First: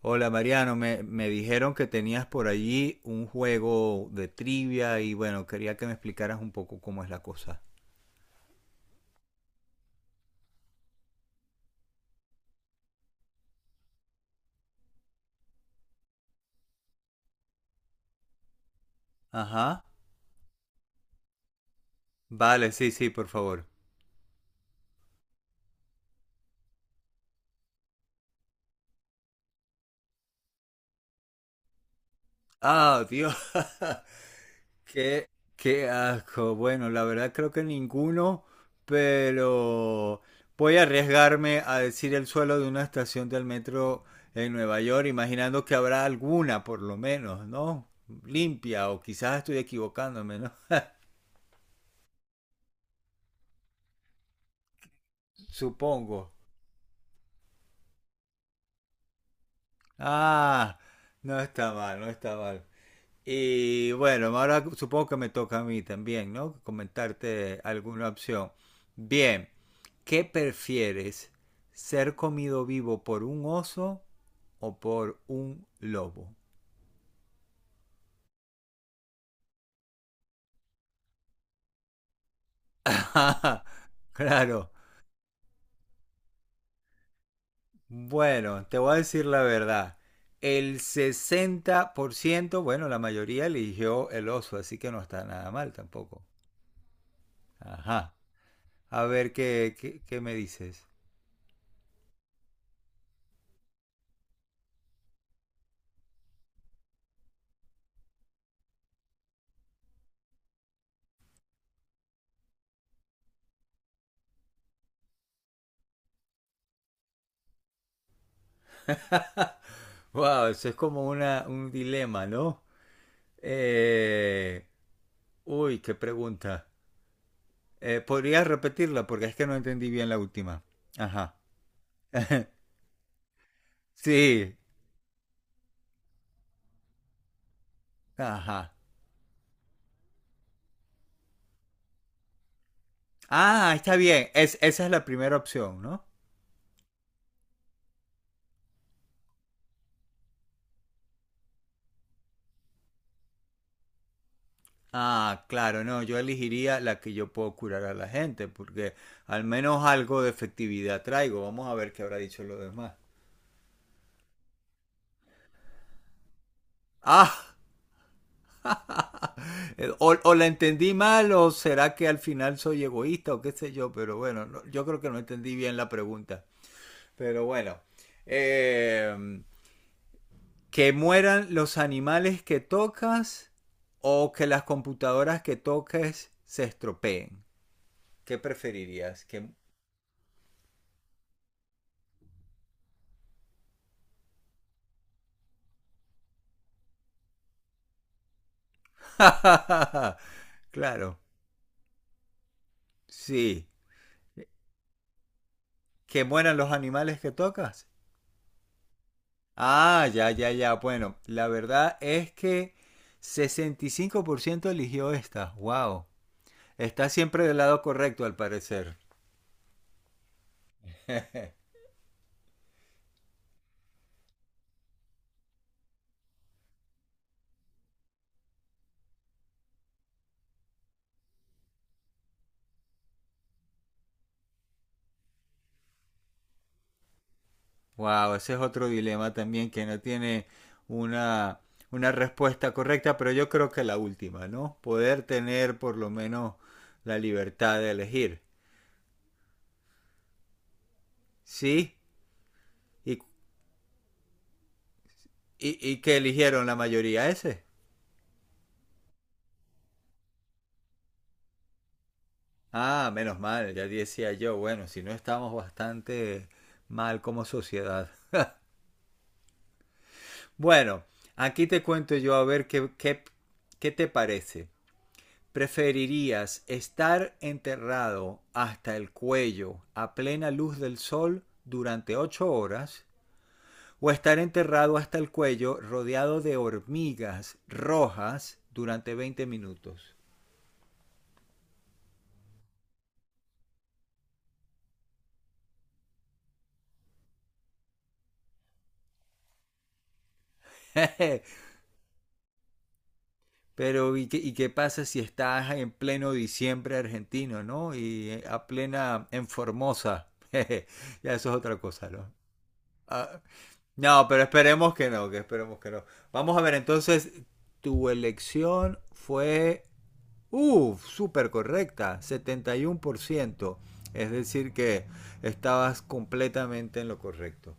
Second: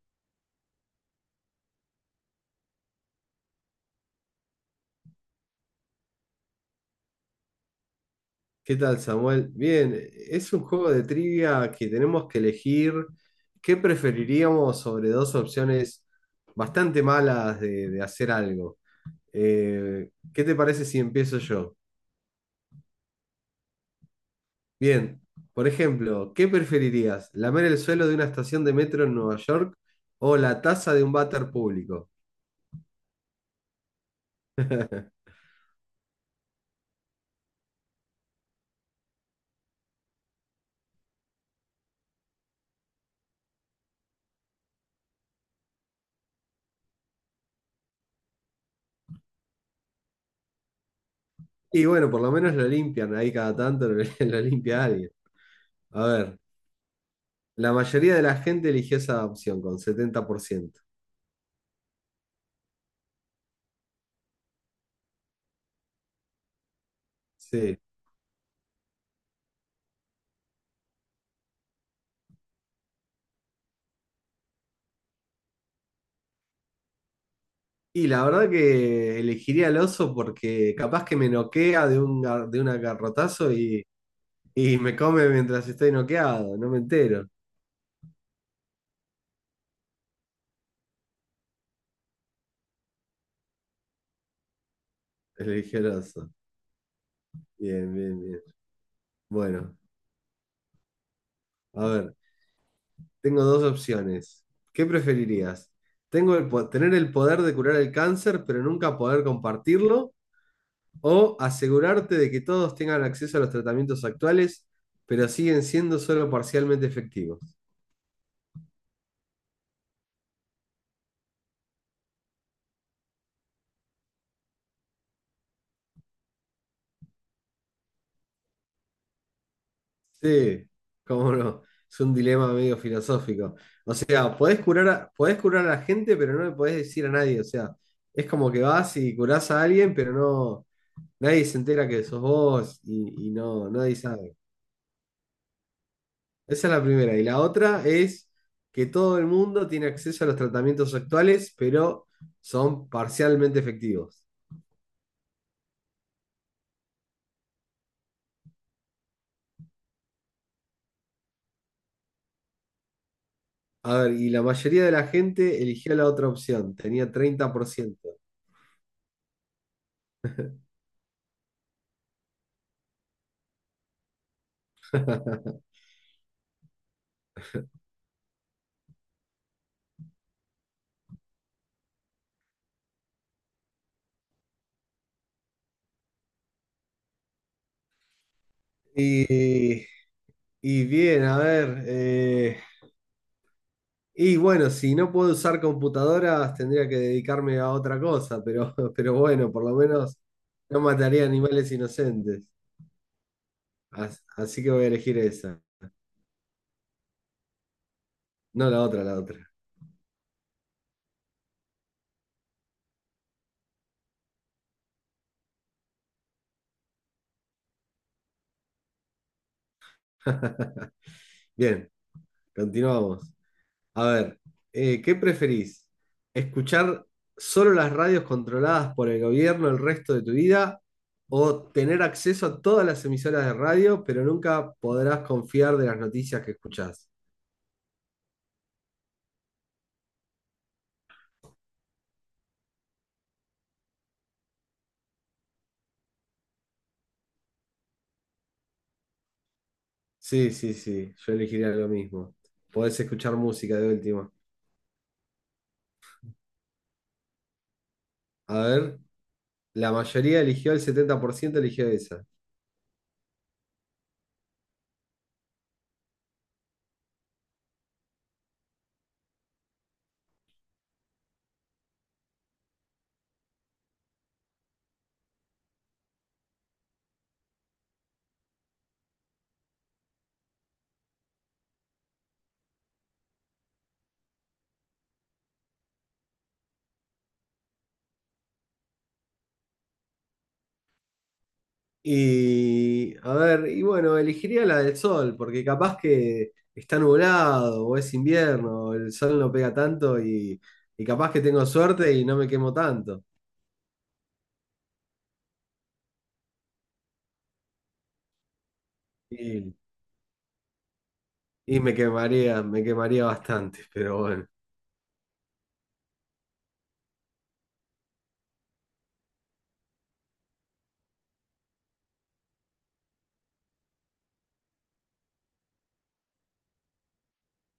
Hola Mariano, me dijeron que tenías por allí un juego de trivia y bueno, quería que me explicaras un poco cómo es la cosa. ¿Qué tal, Samuel? Bien, es un juego de trivia que tenemos que elegir qué preferiríamos sobre dos opciones bastante malas de hacer algo. Ajá. ¿qué te parece si empiezo yo? Vale, sí, sí, por favor. Bien, por ejemplo, ¿qué preferirías? ¿Lamer el suelo de una estación de metro en Nueva York o la taza de un váter público? Ah, Dios. Qué, qué asco. Bueno, la verdad creo que ninguno, pero voy a arriesgarme a decir el suelo de una estación del metro en Nueva York, imaginando que habrá alguna, por lo menos, ¿no? Limpia, o quizás estoy equivocándome, ¿no? Y bueno, por lo menos lo limpian, ahí cada tanto limpia alguien. A Supongo. ver, la mayoría de la gente eligió esa opción con setenta por Ah, ciento. no está mal, no está mal. Y bueno, ahora supongo que me toca a mí también, ¿no? Comentarte Sí. alguna opción. Bien, ¿qué prefieres? ¿Ser comido vivo por un oso o por un lobo? Y la verdad que elegiría al oso porque capaz que me noquea de de un garrotazo Claro. y me come mientras estoy noqueado, no me entero. Bueno, te voy a decir la verdad. El 60%, bueno, la mayoría eligió el oso, así que no está nada mal Elegí al tampoco. oso. Bien, Ajá. bien, bien. A ver Bueno, qué me dices. a ver, tengo dos opciones. ¿Qué preferirías? Tener el poder de curar el cáncer, pero nunca poder compartirlo, o asegurarte de que todos tengan acceso a los tratamientos actuales, pero siguen siendo solo parcialmente efectivos. Wow, eso es como un dilema, ¿no? Eh, uy, qué pregunta. ¿Podrías repetirla? Porque es que no entendí bien la última. Sí, cómo Ajá. no. Es un dilema medio filosófico. O sea, Sí. Podés curar a la gente, pero no le podés decir a nadie. O sea, es como que Ajá. vas y curás a alguien, pero nadie se entera que sos vos y no, Ah, está nadie bien. sabe. Esa es la primera opción, ¿no? Esa es la primera. Y la otra es que todo el mundo tiene acceso a los tratamientos actuales, pero son parcialmente efectivos. Ah, claro, no, yo elegiría la que yo puedo curar a la gente, porque al menos algo de efectividad traigo. Vamos a ver qué habrá dicho los demás. A ver, y la mayoría de la gente eligió la otra opción, tenía treinta Ah, por ciento la entendí mal o será que al final soy egoísta o qué sé yo, pero bueno, no, yo creo que no entendí bien la pregunta. Pero bueno, eh, que mueran los animales que tocas o que las computadoras que toques se estropeen. ¿Qué preferirías? Que... Y, y bien, a ver. Y bueno, si no puedo usar computadoras, tendría que dedicarme a otra cosa, pero, pero bueno, por lo menos no claro, mataría animales inocentes. sí. Así que voy a elegir esa, Que mueran los animales que tocas. no la otra, la otra. Ah, ya, ya, ya. Bueno, la verdad es que 65% eligió esta. Wow. Está siempre del lado correcto, al parecer. Bien, continuamos. A ver, ¿qué preferís? ¿Escuchar solo las radios controladas por el gobierno el resto de tu vida o tener acceso a todas las emisoras de radio, pero nunca podrás confiar de las noticias que escuchás? Wow, ese es otro dilema también que no tiene una, una respuesta correcta, pero yo creo que la última, ¿no? Poder tener por lo menos la libertad de elegir. Sí, sí, sí, yo elegiría lo ¿Sí? mismo. Podés ¿Y, escuchar música de última. Y qué eligieron la mayoría ese? A ver, el 70% eligió esa. Ah, menos mal, ya decía yo. Bueno, si no estamos bastante mal como sociedad. Bueno, aquí te cuento yo a ver qué te parece. ¿Preferirías estar enterrado hasta el cuello a plena luz del sol durante 8 horas o estar enterrado hasta el cuello rodeado de hormigas rojas durante 20 minutos? Y, a ver, y bueno, elegiría la del sol, porque capaz que está nublado o es invierno, el sol no pega tanto y capaz que tengo suerte y no me quemo tanto. Pero ¿y qué pasa si estás en pleno diciembre argentino, no? Y a plena en Y, Formosa. Ya eso es otra y cosa, ¿no? Me quemaría Ah, bastante, pero no, pero bueno. esperemos que no, que esperemos que no. Vamos a ver, entonces, tu elección fue, uff, súper correcta, 71%, es decir, que estabas completamente en lo correcto.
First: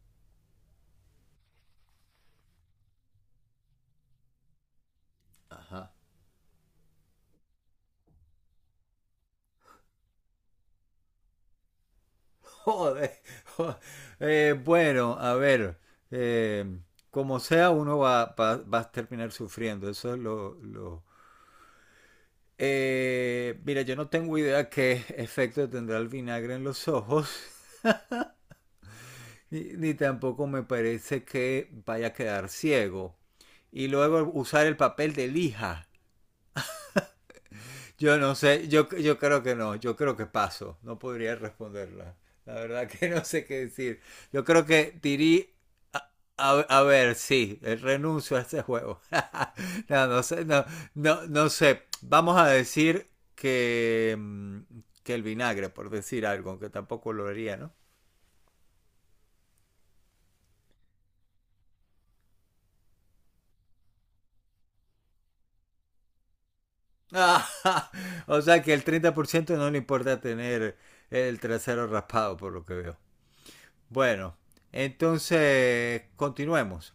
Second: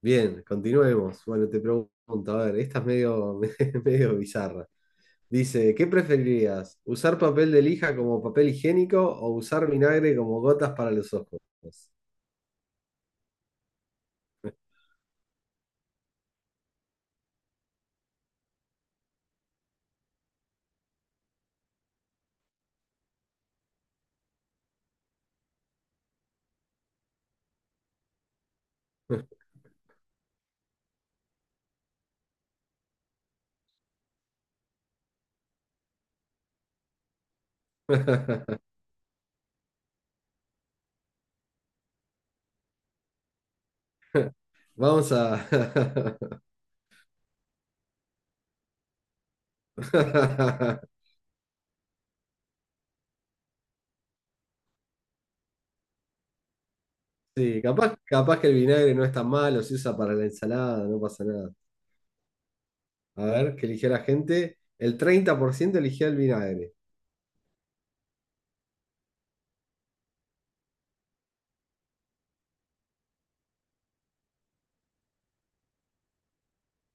Bien, continuemos. Bueno, te pregunto, a ver, esta es medio bizarra. Dice, ¿qué Ajá. preferirías? ¿Usar papel de lija como papel higiénico o usar vinagre como gotas para los ojos? Joder. jo- bueno, a ver, eh, como sea, va a terminar sufriendo. Eso es mira, yo no tengo idea qué efecto tendrá el vinagre en los ojos. Ni tampoco me parece que vaya a quedar ciego. Y luego usar el papel de lija. Yo creo que no, yo creo que paso, no podría responderla. La verdad que no sé qué decir. Yo creo que Vamos a... a, a ver, sí, renuncio a este juego. No, no sé, no sé. Vamos a decir que, que el vinagre, por decir algo, aunque tampoco lo haría, Sí, ¿no? Capaz que el vinagre no es tan malo, se usa para la ensalada, no pasa nada. A ver, ¿qué eligió la gente? El 30% eligió el vinagre. Ah, o sea que el 30% no le importa tener el trasero raspado, por lo que veo. Bueno, entonces continuemos.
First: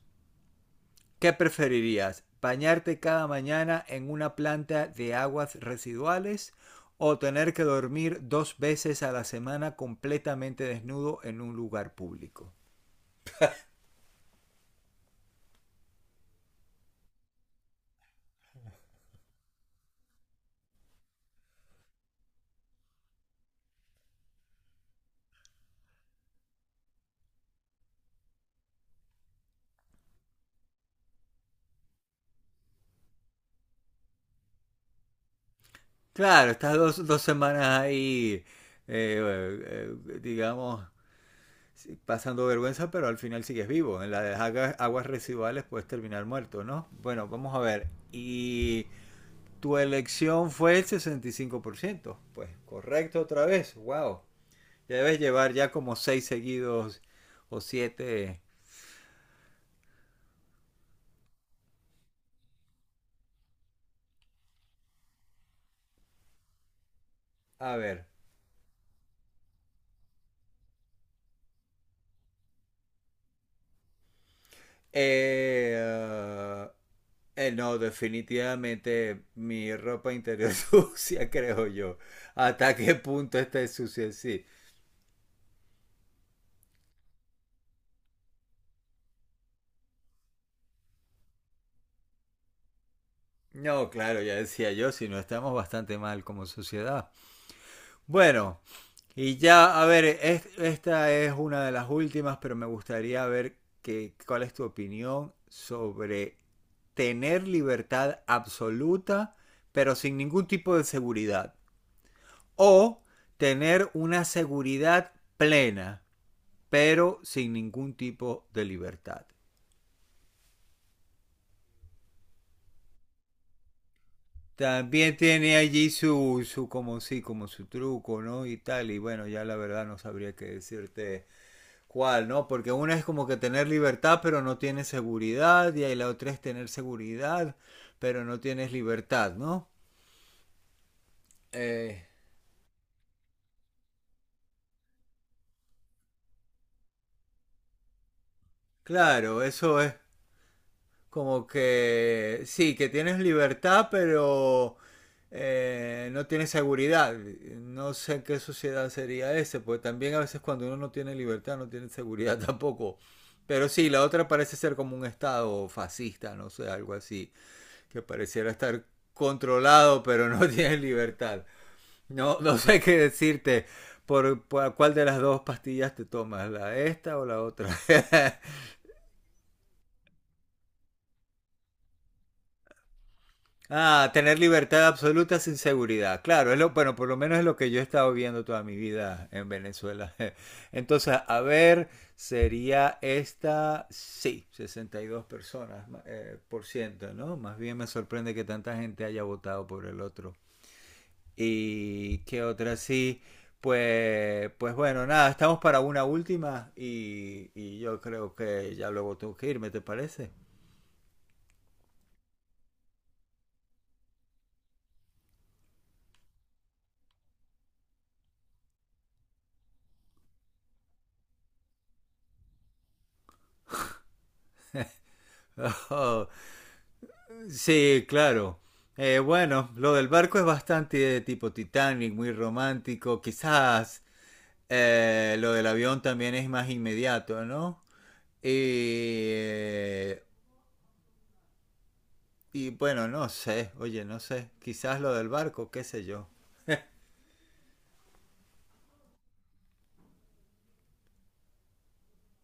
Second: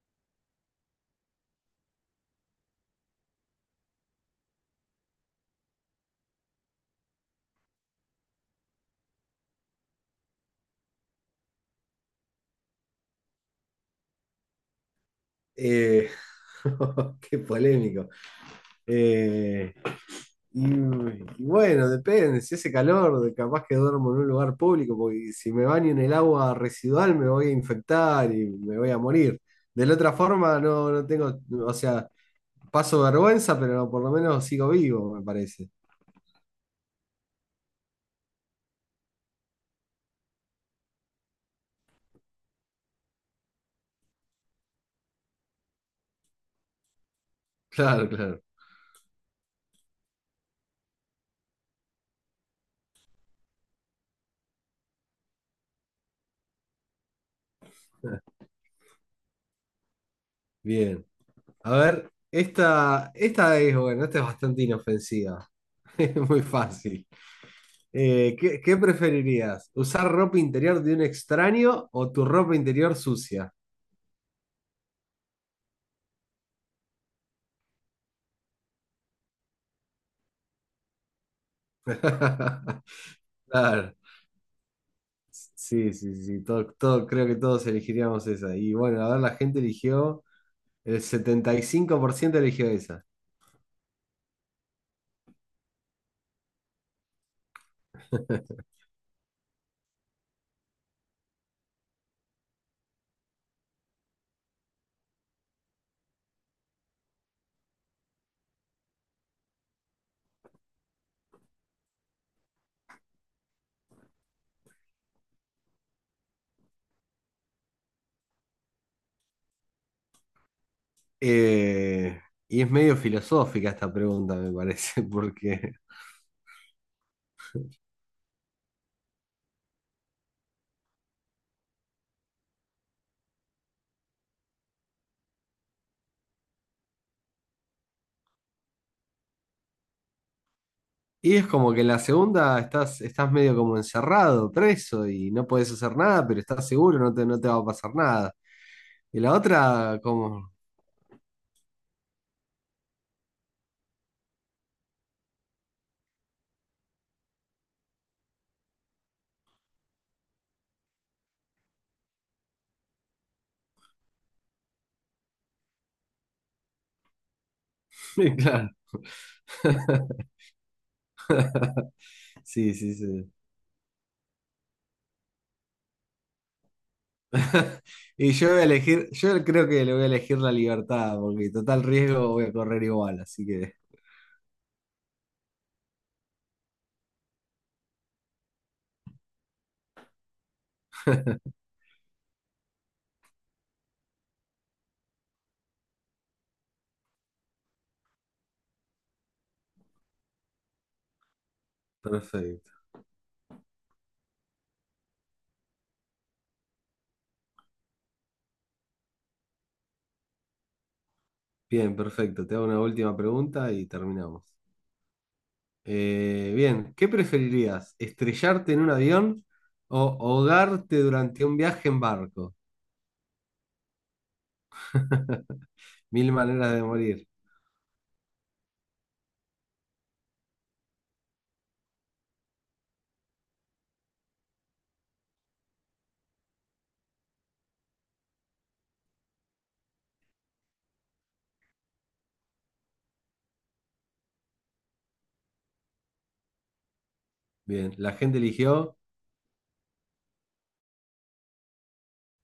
¿Qué preferirías? ¿Bañarte cada mañana en una planta de aguas residuales o tener que dormir dos veces a la semana completamente desnudo en un lugar público? Eh, Qué polémico. Eh, y, y bueno, depende, si hace calor, capaz que duermo en un lugar público, porque si me baño en el agua residual me voy a infectar y me voy a morir. De la otra forma, no tengo, o sea, paso vergüenza, pero no, por lo menos sigo vivo, me parece. Claro, estas dos semanas ahí, digamos, sí, pasando vergüenza, pero al final sigues vivo. En las aguas, residuales puedes terminar muerto, ¿no? Bueno, vamos a ver. Claro, claro. Y tu elección fue el 65%. Pues correcto otra vez. Wow. Ya debes llevar ya como seis seguidos o siete. Bien. A ver, esta es, bueno, esta es bastante inofensiva. Es muy fácil. A ver. ¿ qué preferirías? ¿Usar ropa interior de un extraño o tu ropa interior sucia? Eh, uh, no, definitivamente mi ropa interior sucia, creo yo. ¿Hasta qué punto está Claro. sucia? Sí. Sí, sí, sí, creo que todos elegiríamos esa. Y bueno, a ver, el 75% eligió esa. No, claro, ya decía yo, si no estamos bastante mal como sociedad. Bueno, y ya, a ver, esta es una de las últimas, pero me gustaría ver que, cuál es tu opinión sobre tener libertad absoluta, pero sin ningún tipo de seguridad. O tener una seguridad plena, pero sin ningún tipo de libertad. Eh, y es medio filosófica esta pregunta, me parece, También tiene porque... allí su como sí, como su truco, ¿no? Y tal, y bueno, ya la verdad no sabría qué decirte cuál, ¿no? Porque una es como que tener libertad, pero no tienes seguridad, y ahí la otra es tener seguridad, pero no tienes libertad, ¿no? Y es como que en la Eh, segunda estás medio como encerrado, preso, y no puedes hacer nada, pero estás seguro, no te va a pasar nada. Y la claro, eso es, otra, como... como que sí, que tienes libertad, pero no tienes seguridad. No sé en qué sociedad sería ese, porque también a veces cuando uno no tiene libertad, no tiene seguridad tampoco. Pero sí, la otra parece ser como un estado fascista, no sé, algo así, que pareciera Claro. estar controlado, pero no tiene libertad. No, no Sí, sé sí, qué sí. decirte por cuál de las dos pastillas te tomas, la esta o la otra. Yo creo que le voy a elegir la libertad, porque total riesgo voy a correr igual, así que Ah, tener libertad absoluta sin seguridad. Claro, es lo, bueno, por lo menos es lo que yo he estado viendo toda mi vida en Venezuela. Entonces, a ver, sería esta, sí, 62 personas por ciento, ¿no? Más bien me sorprende que tanta gente haya votado por el otro. ¿Y qué perfecto. otra sí? Pues, pues bueno, nada, estamos para una última y yo creo que ya luego tengo que irme, ¿te parece? Bien, perfecto. Te hago una última pregunta y terminamos. Bien, ¿qué preferirías? ¿Estrellarte en un avión o ahogarte durante un viaje en barco? Mil maneras de morir. Sí, claro. Bueno, lo del barco es bastante de tipo Titanic, muy romántico. Quizás lo del avión también es más inmediato, ¿no? Y, eh, y bueno, no sé, oye, no sé. Quizás lo del barco, qué sé yo. Bien, la gente eligió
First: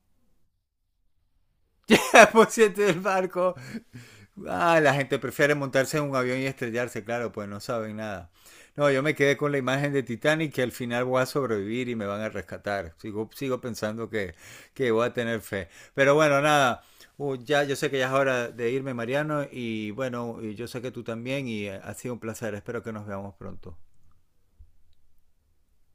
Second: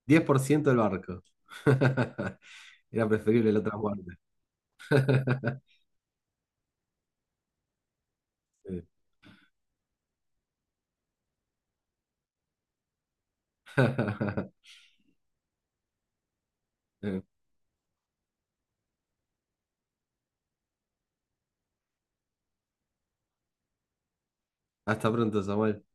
10% del barco. Por cierto, el Era preferible barco. la otra muerte. Ah, la gente prefiere montarse en un avión y estrellarse, claro, pues no saben nada. Sí. No, yo me quedé con la imagen de Titanic que al final voy a sobrevivir y me van a rescatar. Sigo pensando que voy a tener fe. Pero bueno, nada. Ya, yo sé que ya es hora de irme, Mariano, y bueno, y yo sé que tú también, y ha sido un placer. Espero que nos veamos pronto. Hasta pronto, Samuel.